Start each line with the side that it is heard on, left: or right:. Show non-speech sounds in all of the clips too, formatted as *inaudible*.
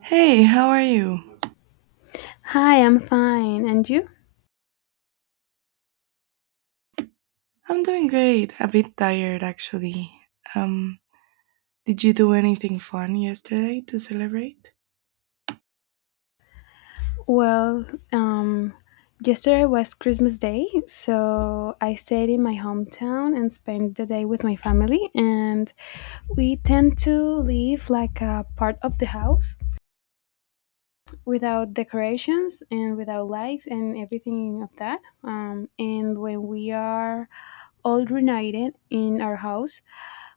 right: Hey, how are you?
left: Hi, I'm fine. And you?
right: I'm doing great. A bit tired, actually. Um, did you do anything fun yesterday to celebrate?
left: Well, um, yesterday was Christmas Day, so I stayed in my hometown and spent the day with my family. And we tend to leave like a part of the house without decorations and without lights and everything of that. And when we are all reunited in our house,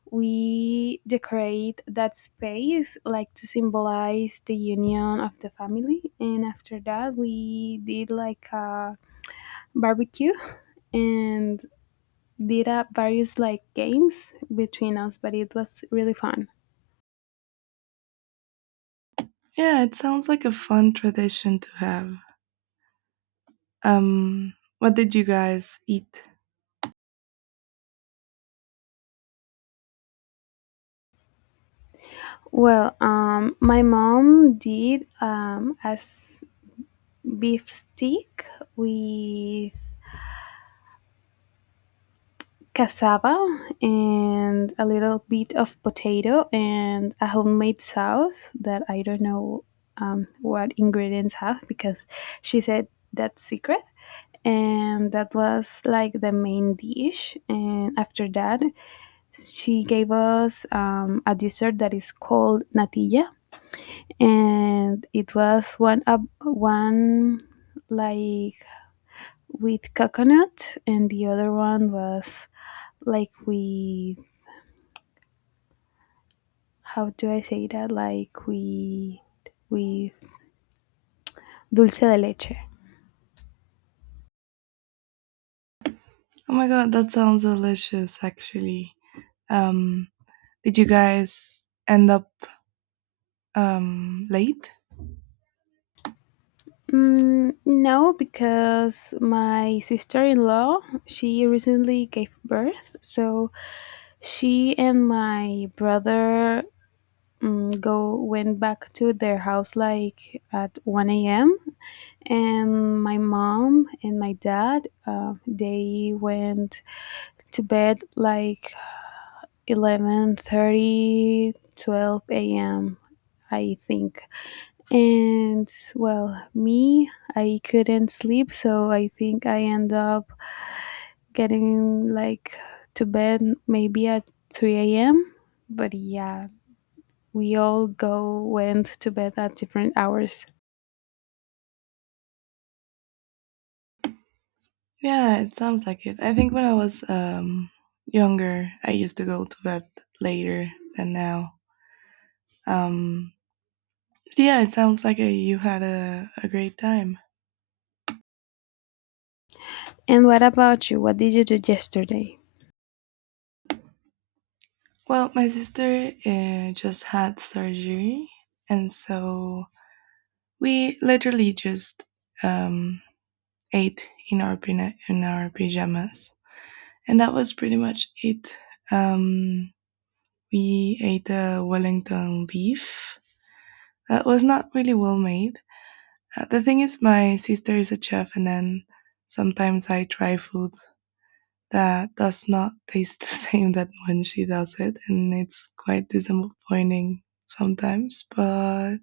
left: we decorate that space like to symbolize the union of the family, and after that we did like a barbecue *laughs* and did up various like games between us, but it was really fun.
right: Yeah, it sounds like a fun tradition to have. Um, what did you guys eat?
left: Well, my mom did as beef stick with cassava and a little bit of potato and a homemade sauce that I don't know what ingredients have because she said that's secret. And that was like the main dish. And after that, she gave us a dessert that is called natilla, and it was one up one like with coconut, and the other one was like with how do I say that? Like with dulce de leche.
right: Oh my god, that sounds delicious, actually. Um, did you guys end up late?
left: Mm, no, because my sister-in-law she recently gave birth, so she and my brother go went back to their house like at 1 a.m., and my mom and my dad they went to bed like 11:30, 12 a.m. I think. And well, me, I couldn't sleep, so I think I end up getting like to bed maybe at 3 a.m. But yeah, we all go went to bed at different hours.
right: Yeah, it sounds like it. I think when I was younger, I used to go to bed later than now. Um, yeah, it sounds like you had a great time.
left: And what about you? What did you do yesterday?
right: Well, my sister just had surgery, and so we literally just um, eight in our in our pajamas, and that was pretty much it. Um, we ate a Wellington beef that was not really well made. The thing is, my sister is a chef, and then sometimes I try food that does not taste the *laughs* same that when she does it, and it's quite disappointing sometimes. But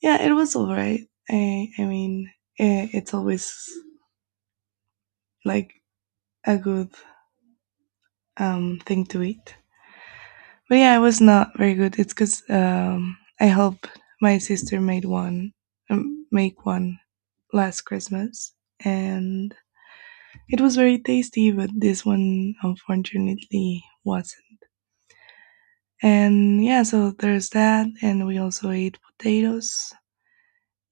right: yeah, it was alright. I mean, it's always like a good thing to eat. But yeah, it was not very good. It's because I helped my sister made one, make one last Christmas, and it was very tasty. But this one, unfortunately, wasn't. And yeah, so there's that, and we also ate potatoes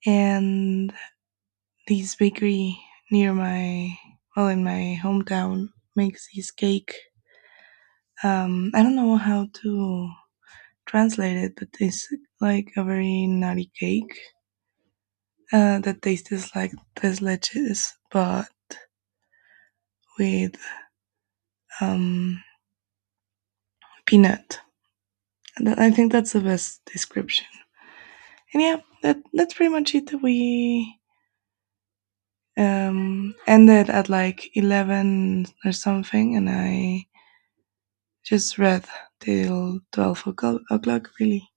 right: and this bakery near my well in my hometown makes this cake. I don't know how to translate it, but it's like a very nutty cake. The taste is like tres leches, but with um, peanut. And I think that's the best description. And yeah, that's pretty much it. We ended at like 11 or something, and I just read till 12 o'clock. Really.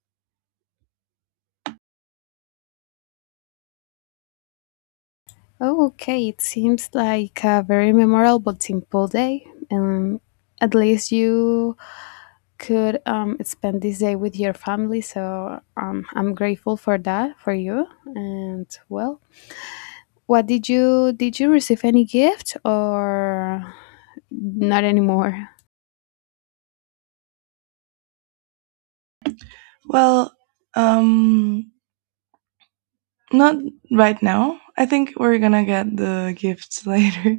left: Oh, okay. It seems like a very memorable, simple day. And at least you could spend this day with your family. So I'm grateful for that for you. And well, what did you receive any gift or not anymore?
right: Well, um, not right now. I think we're gonna get the gifts *laughs* later.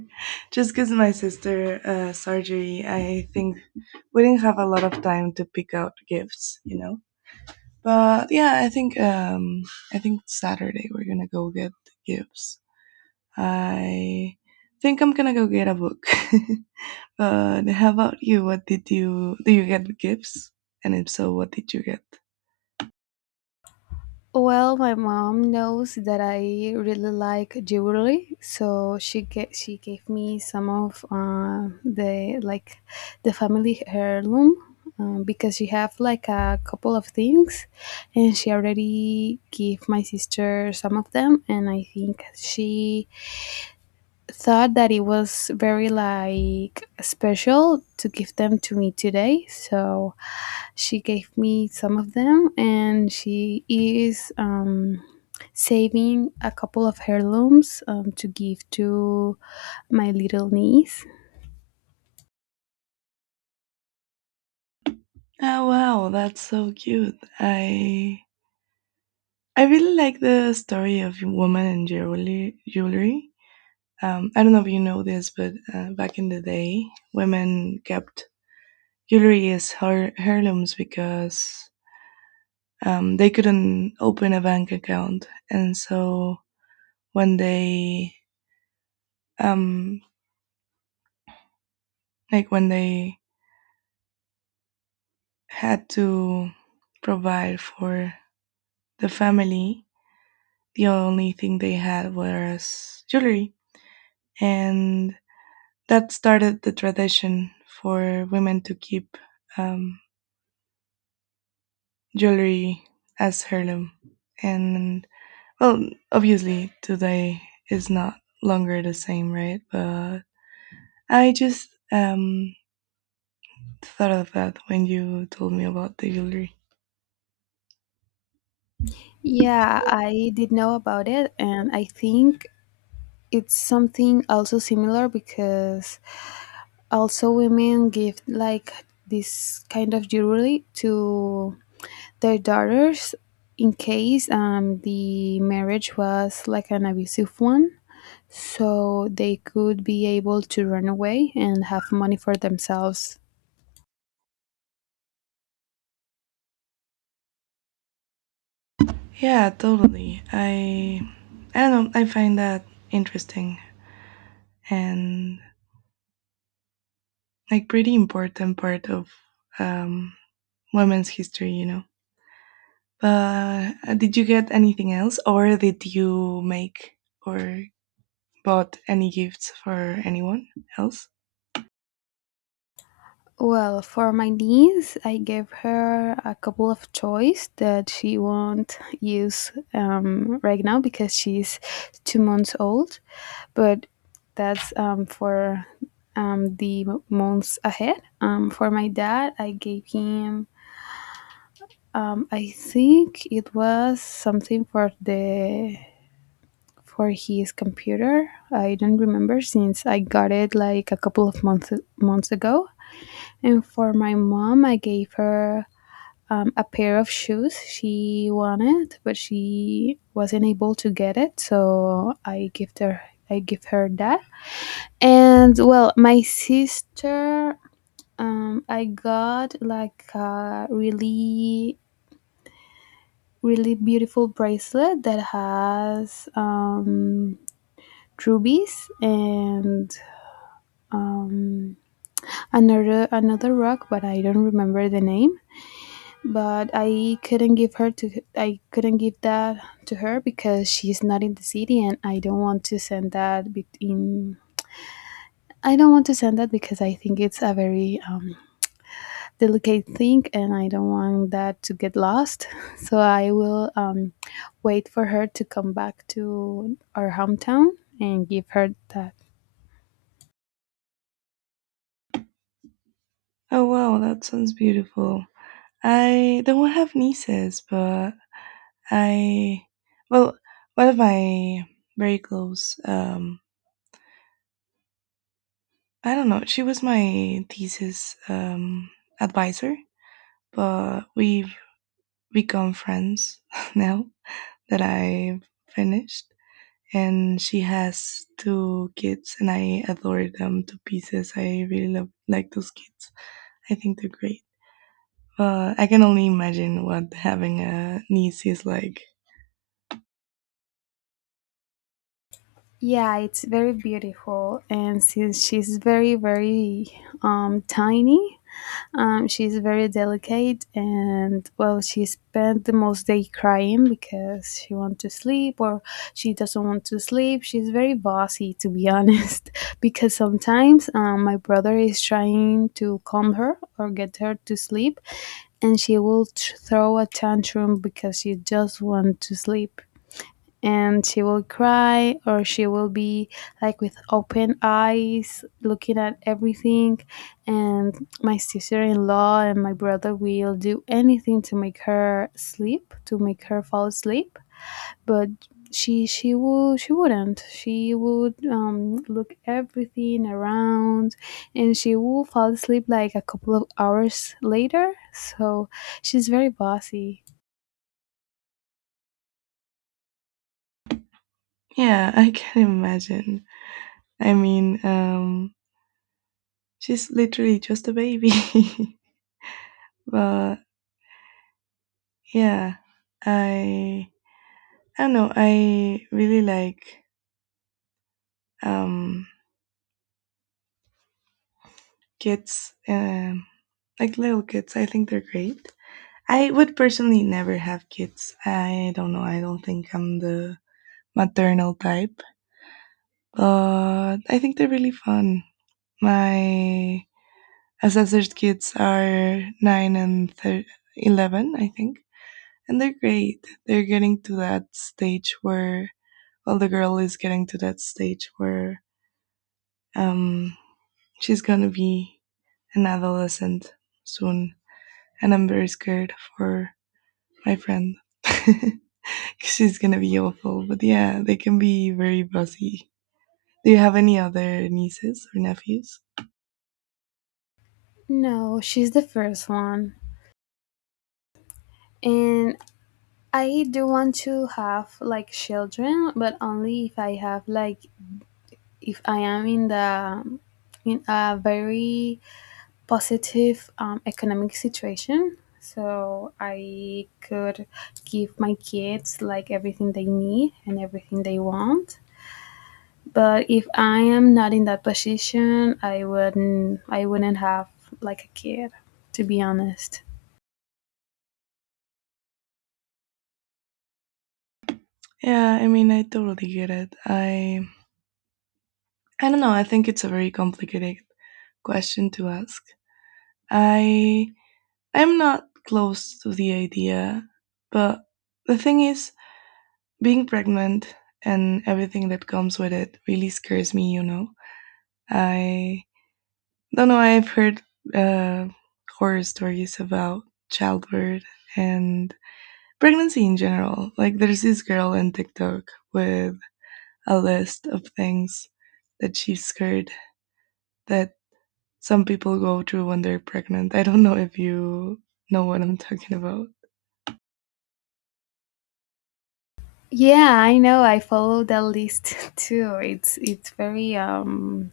right: Just because my sister surgery, I think we didn't have a lot of time to pick out gifts, you know. But yeah, I think Saturday we're gonna go get the gifts. I think I'm gonna go get a book. *laughs* But how about you? What did you do? You get gifts, and if so, what did you get?
left: Well, my mom knows that I really like jewelry, so she gave me some of the like the family heirloom because she have like a couple of things, and she already gave my sister some of them, and I think she thought that it was very like special to give them to me today, so she gave me some of them, and she is saving a couple of heirlooms to give to my little niece.
right: Oh wow, that's so cute. I really like the story of woman and jewelry. Jewelry. I don't know if you know this, but back in the day, women kept jewelry as heirlooms because they couldn't open a bank account, and so when they um, like when they had to provide for the family, the only thing they had was jewelry, and that started the tradition for women to keep um, jewelry as heirloom. And well, obviously today is not longer the same, right? But I just thought of that when you told me about the jewelry.
left: Yeah, I did know about it, and I think it's something also similar because also women give like this kind of jewelry to their daughters in case the marriage was like an abusive one, so they could be able to run away and have money for themselves.
right: Yeah, totally. I don't know. I find that interesting and like pretty important part of um, women's history. You know. But did you get anything else, or did you make or bought any gifts for anyone else?
left: Well, for my niece, I gave her a couple of toys that she won't use right now because she's 2 months old, but that's for the months ahead. For my dad, I gave him I think it was something for his computer. I don't remember since I got it like a couple of months ago. And for my mom, I gave her a pair of shoes she wanted, but she wasn't able to get it, so I give her that. And well, my sister, I got like a really really beautiful bracelet that has rubies and um, another rock, but I don't remember the name. But I couldn't give that to her because she's not in the city, and I don't want to send that in. I don't want to send that because I think it's a very delicate thing, and I don't want that to get lost. *laughs* So I will wait for her to come back to our hometown and give her that.
right: Oh wow, that sounds beautiful. I don't have nieces, but I well, one of my very close I don't know, she was my thesis advisor, but we've become friends *laughs* now that I've finished, and she has two kids, and I adore them to pieces. I really love like those kids. I think they're great. I can only imagine what having a niece is like.
left: Yeah, it's very beautiful. And since she's very, very tiny, she's very delicate, and well, she spent the most day crying because she wants to sleep or she doesn't want to sleep. She's very bossy, to be honest, *laughs* because sometimes my brother is trying to calm her or get her to sleep, and she will throw a tantrum because she just wants to sleep, and she will cry or she will be like with open eyes looking at everything. And my sister-in-law and my brother will do anything to make her sleep to make her fall asleep, but she will she wouldn't she would look everything around, and she will fall asleep like a couple of hours later, so she's very bossy.
right: Yeah, *laughs* I can imagine. I mean she's literally just a baby. *laughs* But yeah, i I don't know. I really like um kids, like little kids. I think they're great. I would personally never have kids. I don't know. I don't think I'm the maternal type, but I think they're really fun. My assessor's kids are nine and 11, I think, and they're great. They're getting to that stage where, well, the girl is getting to that stage where um, she's gonna be an adolescent soon, and I'm very scared for my friend. *laughs* 'Cause she's gonna be awful, but yeah, they can be very bossy. Do you have any other nieces or nephews?
left: No, she's the first one. And I do want to have like children, but only if I have like if I am in a very positive economic situation, so I could give my kids like everything they need and everything they want. But if I am not in that position, I wouldn't have like a kid, to be honest.
right: Yeah, I mean, I totally get it. I don't know. I think it's a very complicated question to ask. I I'm not close to the idea, but the thing is, being pregnant and everything that comes with it really scares me. You know, I no, no, I've heard uh, horror stories about childbirth and pregnancy in general. Like, there's this girl on TikTok with a list of things that she's scared that some people go through when they're pregnant. I don't know if you know what I'm talking about.
left: Yeah, I know. I follow that list *laughs* too. It's very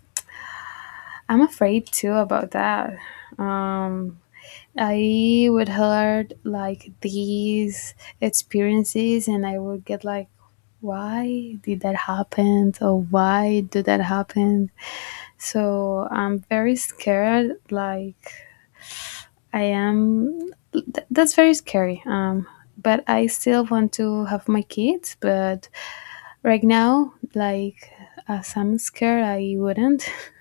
left: I'm afraid too about that. Um, I would heard like these experiences, and I would get like, why did that happen? Or why did that happen? So I'm very scared. Like I am. That's very scary. But I still want to have my kids. But right now, like as I'm scared, I wouldn't. *laughs*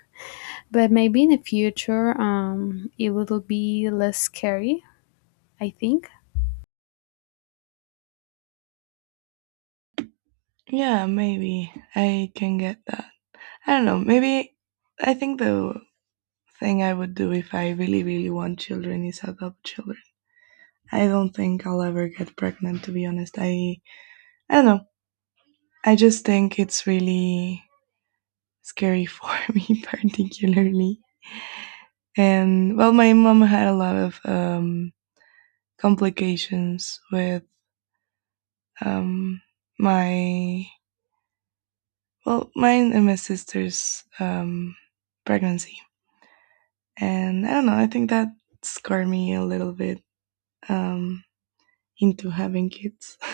left: But maybe in the future, it will be less scary, I think.
right: Yeah, maybe I can get that. I don't know. Maybe I think the thing I would do if I really, really want children is adopt children. I don't think I'll ever get pregnant, to be honest. I don't know. I just think it's really scary for *laughs* me, particularly. And well, my mom had a lot of complications with um, my well, mine and my sister's pregnancy. And I don't know. I think that scarred me a little bit um, into having kids. *laughs*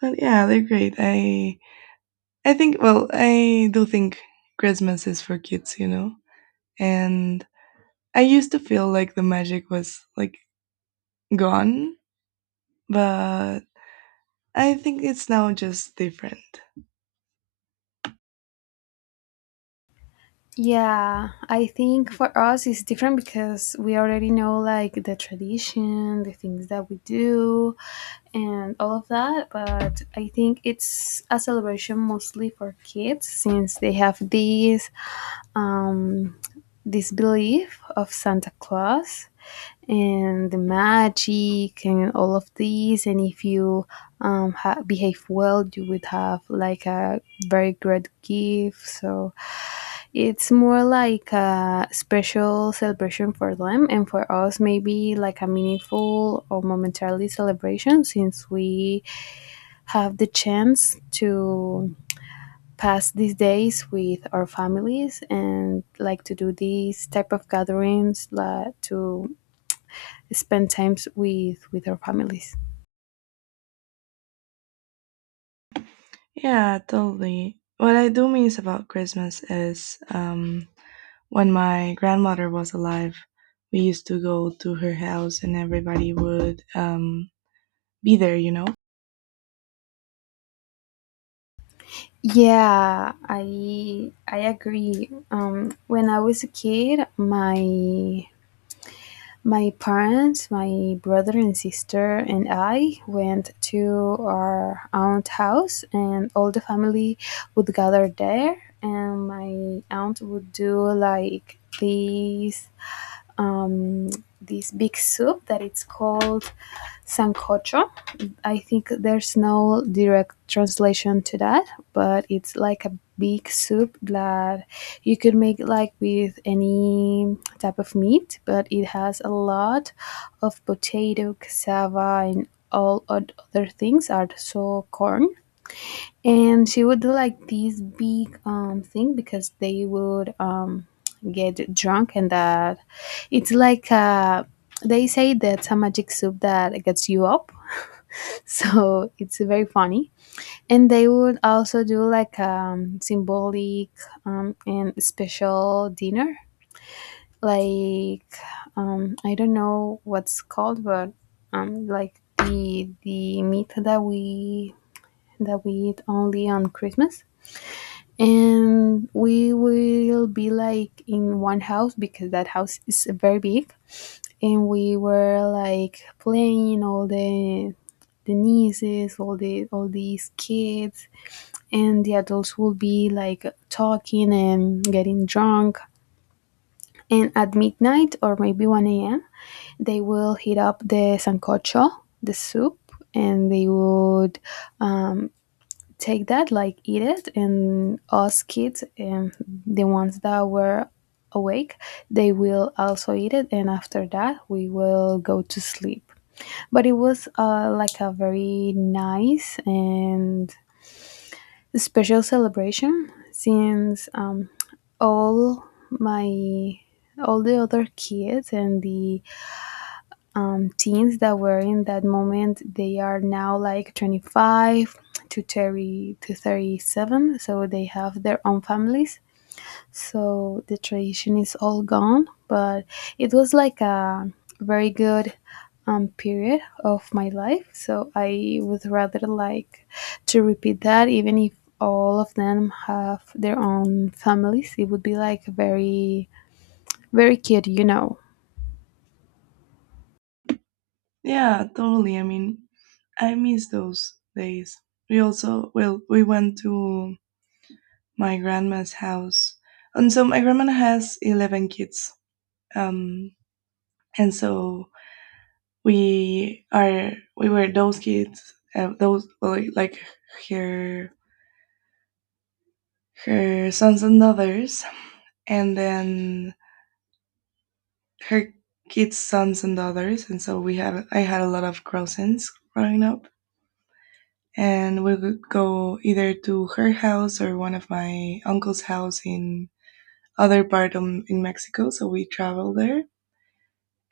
right: But yeah, they're great. I think well, I do think Christmas is for kids, you know, and I used to feel like the magic was like gone, but I think it's now just different.
left: Yeah, I think for us it's different because we already know like the tradition, the things that we do, and all of that. But I think it's a celebration mostly for kids since they have um, this belief of Santa Claus and the magic and all of these. And if you behave well, you would have like a very great gift. So it's more like a special celebration for them, and for us, maybe like a meaningful or momentarily celebration since we have the chance to pass these days with our families and like to do these type of gatherings like to spend times with our families.
right: Yeah, totally. What I do miss about Christmas is when my grandmother was alive, we used to go to her house and everybody would be there, you know?
left: Yeah, I agree. When I was a kid, my parents, my brother and sister, and I went to our aunt's house, and all the family would gather there. And my aunt would do like um, this big soup that it's called sancocho. I think there's no direct translation to that, but it's like a big soup that you could make like with any type of meat, but it has a lot of potato, cassava, and all other things are so corn. And she would do like this big thing because they would get drunk, and that it's like they say that's a magic soup that gets you up, so *laughs* it's very funny. And they would also do like symbolic and special dinner like I don't know what's called, but like the meat that we eat only on Christmas. And we will be like in one house because that house is very big, and we were like playing all the nieces, all these kids, and the adults would be like talking and getting drunk. And at midnight or maybe 1 a.m., they will heat up the sancocho, the soup, and they would um, take that, like eat it, and us kids, and the ones that were awake, they will also eat it. And after that, we will go to sleep, but it was like a very nice and special celebration since all my all the other kids and the teens that were in that moment they are now like 25 to 30 to 37, so they have their own families, so the tradition is all gone, but it was like a very good period of my life, so I would rather like to repeat that even if all of them have their own families, it would be like very very cute, you know.
right: Yeah, totally. I mean, I miss those days. We went to my grandma's house. And so my grandma has 11 kids. Um, and so we were those kids those well, like her her sons and daughters, and then her kids sons and daughters, and so we had I had a lot of cousins growing up, and we would go either to her house or one of my uncle's house in other in Mexico, so we traveled there.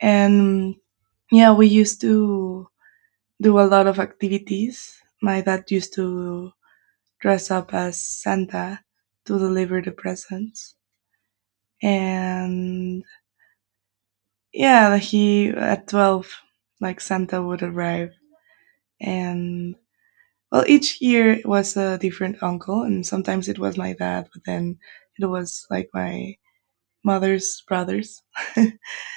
right: And yeah, we used to do a lot of activities. My dad used to dress up as Santa to deliver the presents. And yeah, he at 12 like Santa would arrive, and well each year it was a different uncle, and sometimes it was my dad, but then it was like my mother's brothers.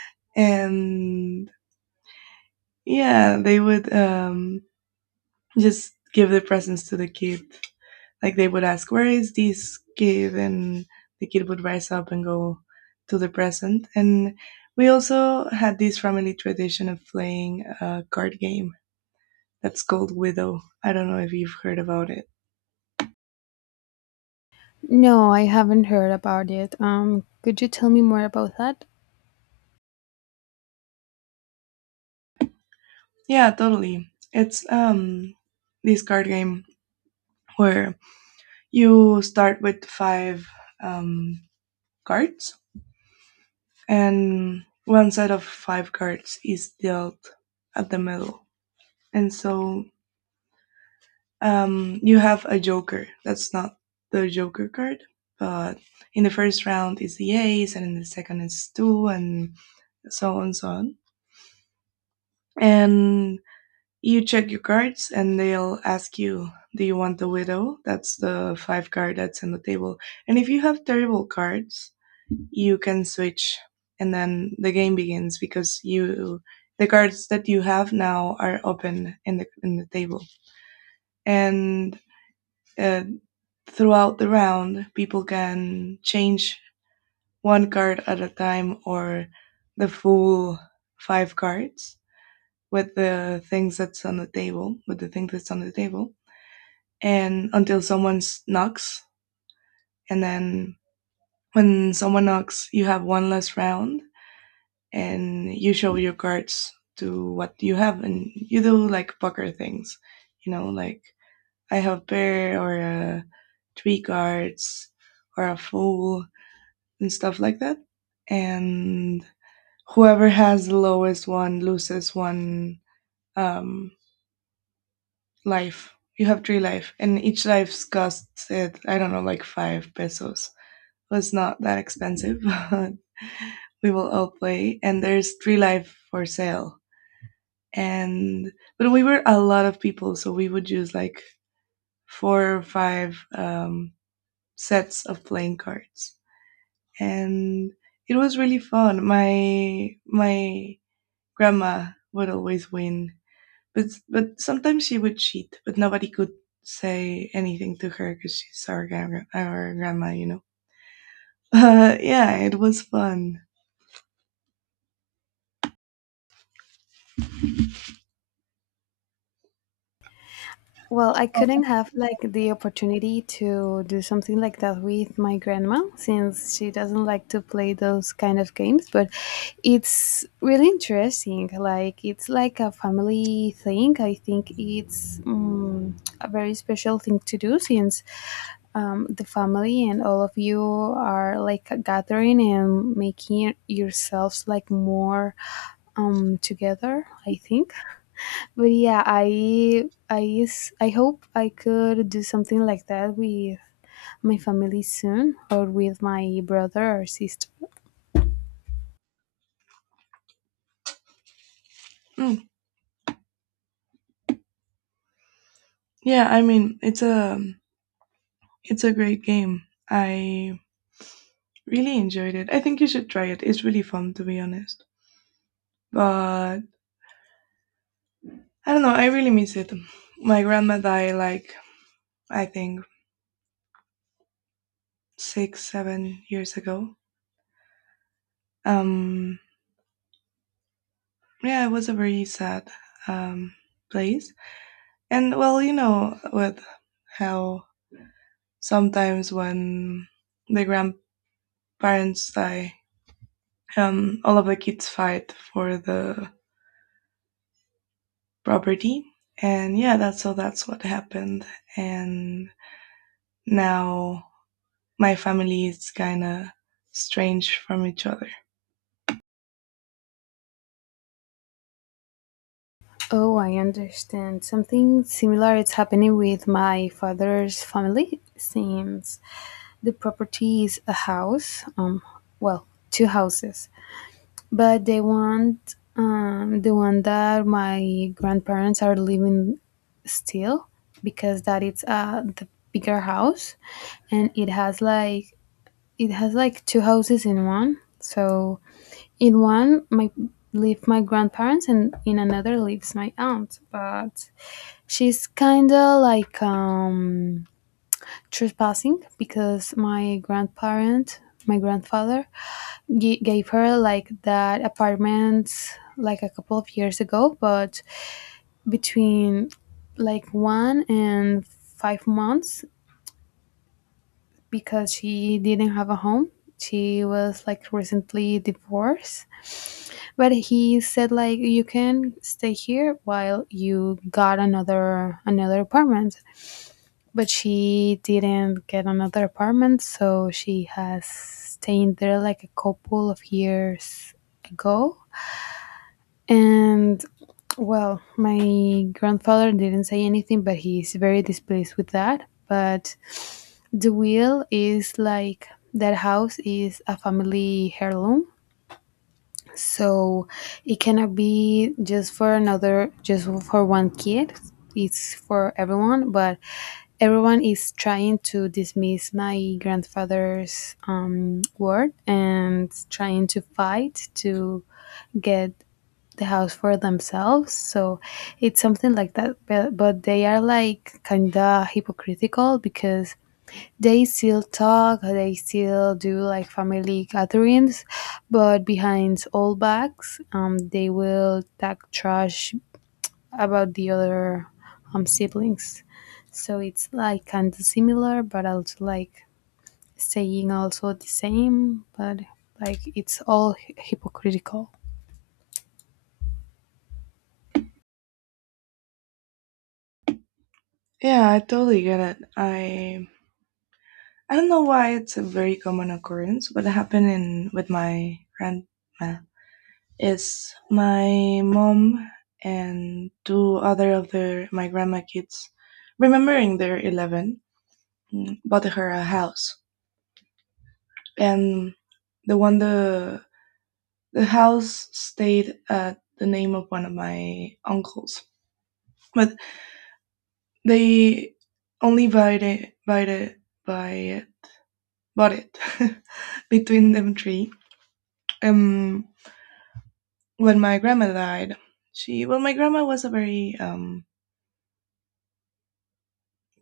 right: *laughs* And yeah, they would just give the presents to the kid, like they would ask, "Where is this kid?" and the kid would rise up and go to the present. And we also had this family tradition of playing a card game that's called Widow. I don't know if you've heard about it.
left: No, I haven't heard about it. Could you tell me more about that?
right: Yeah, totally. It's this card game where you start with five um, cards, and one set of five cards is dealt at the middle. And so you have a joker. That's not the joker card, but in the first round is the ace, and in the second is two, and so on, so on. And you check your cards, and they'll ask you, "Do you want the widow?" That's the five card that's on the table. And if you have terrible cards, you can switch, and then the game begins because you the cards that you have now are open in the table. And uh, throughout the round, people can change one card at a time or the full five cards with the things that's on the table, with the thing that's on the table, and until someone knocks. And then when someone knocks, you have one less round, and you show your cards to what you have. And you do like poker things, you know, like I have a pair or a three cards or a full and stuff like that. And whoever has the lowest one loses one um, life. You have three life, and each life's costs it I don't know like five pesos. Well, it's not that expensive, but *laughs* we will all play. And there's three life for sale. And but we were a lot of people, so we would use like four or five sets of playing cards, and it was really fun. My grandma would always win. But sometimes she would cheat, but nobody could say anything to her because she's our, our grandma, you know. *laughs* Yeah, it was fun.
left: Well, I couldn't have like the opportunity to do something like that with my grandma since she doesn't like to play those kind of games, but it's really interesting. Like it's like a family thing. I think it's a very special thing to do since the family and all of you are like gathering and making yourselves like more together, I think. But yeah, I hope I could do something like that with my family soon or with my brother or sister.
right: Mm, yeah, I mean it's a great game. I really enjoyed it. I think you should try it. It's really fun, to be honest. But I don't know. I really miss it. My grandma died like I think 6 7 years ago. Um, yeah, it was a very sad um, place. And well, you know, with how sometimes when the grandparents die, all of the kids fight for the property. And yeah, that's what happened. And now my family is kind of strange from each other.
left: Oh, I understand. Something similar is happening with my father's family since the property is a house, well, two houses, but they want the one that my grandparents are living still because that it's the bigger house, and it has like two houses in one. So in one my live my grandparents, and in another lives my aunt. But she's kinda like trespassing because my grandfather gave her like that apartment like a couple of years ago, but between like 1 and 5 months because she didn't have a home. She was like recently divorced, but he said like you can stay here while you got another apartment. But she didn't get another apartment, so she has stayed there like a couple of years ago. And well, my grandfather didn't say anything, but he's very displeased with that. But the wheel is like that house is a family heirloom, so it cannot be just for one kid, it's for everyone, but everyone is trying to dismiss my grandfather's word and trying to fight to get the house for themselves. So it's something like that, but they are like kind of hypocritical because they still talk, they still do like family gatherings, but behind all backs, they will talk trash about the other siblings. So it's like kind of similar, but also like staying also the same, but like it's all hypocritical.
right: Yeah, I totally get it. I don't know why it's a very common occurrence, but it happened in with my grand it's my mom and two other of their my grandma kids, remembering they're 11, mm, bought her a house, and the one the the house stayed at the name of one of my uncles, but they only buy it, bought it *laughs* between them three. Um, when my grandma died, she well, my grandma was a very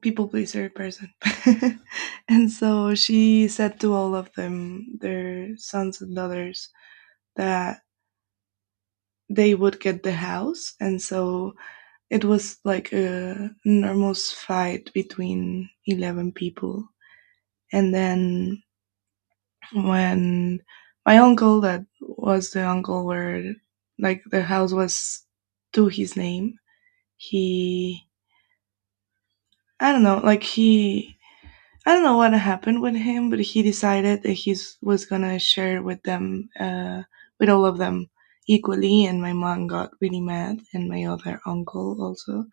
right: people pleaser person. *laughs* And so she said to all of them, their sons and daughters, that they would get the house. And so it was like a enormous fight between 11 people. And then when my uncle, that was the uncle where like the house was to his name, he, I don't know, like he I don't know what happened with him, but he decided that he was gonna share with them, with all of them equally. And my mom got really mad, and my other uncle also,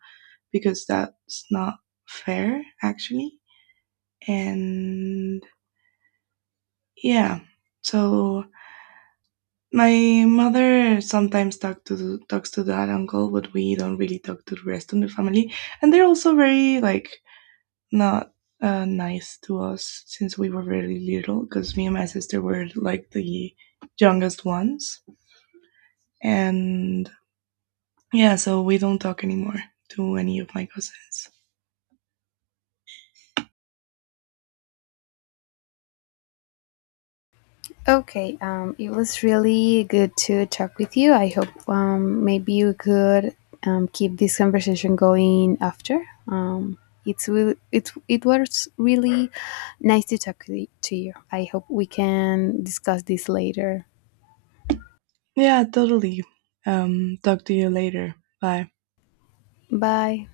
right: because that's not fair, actually. And yeah, so my mother sometimes talks to that uncle, but we don't really talk to the rest of the family. And they're also very like not nice to us since we were really little because me and my sister were like the youngest ones. And yeah, so we don't talk anymore to any of my cousins.
left: Okay, it was really good to talk with you. I hope maybe you could keep this conversation going after. Um, it was really nice to talk to you. I hope we can discuss this later.
right: Yeah, totally. Talk to you later. Bye.
left: Bye.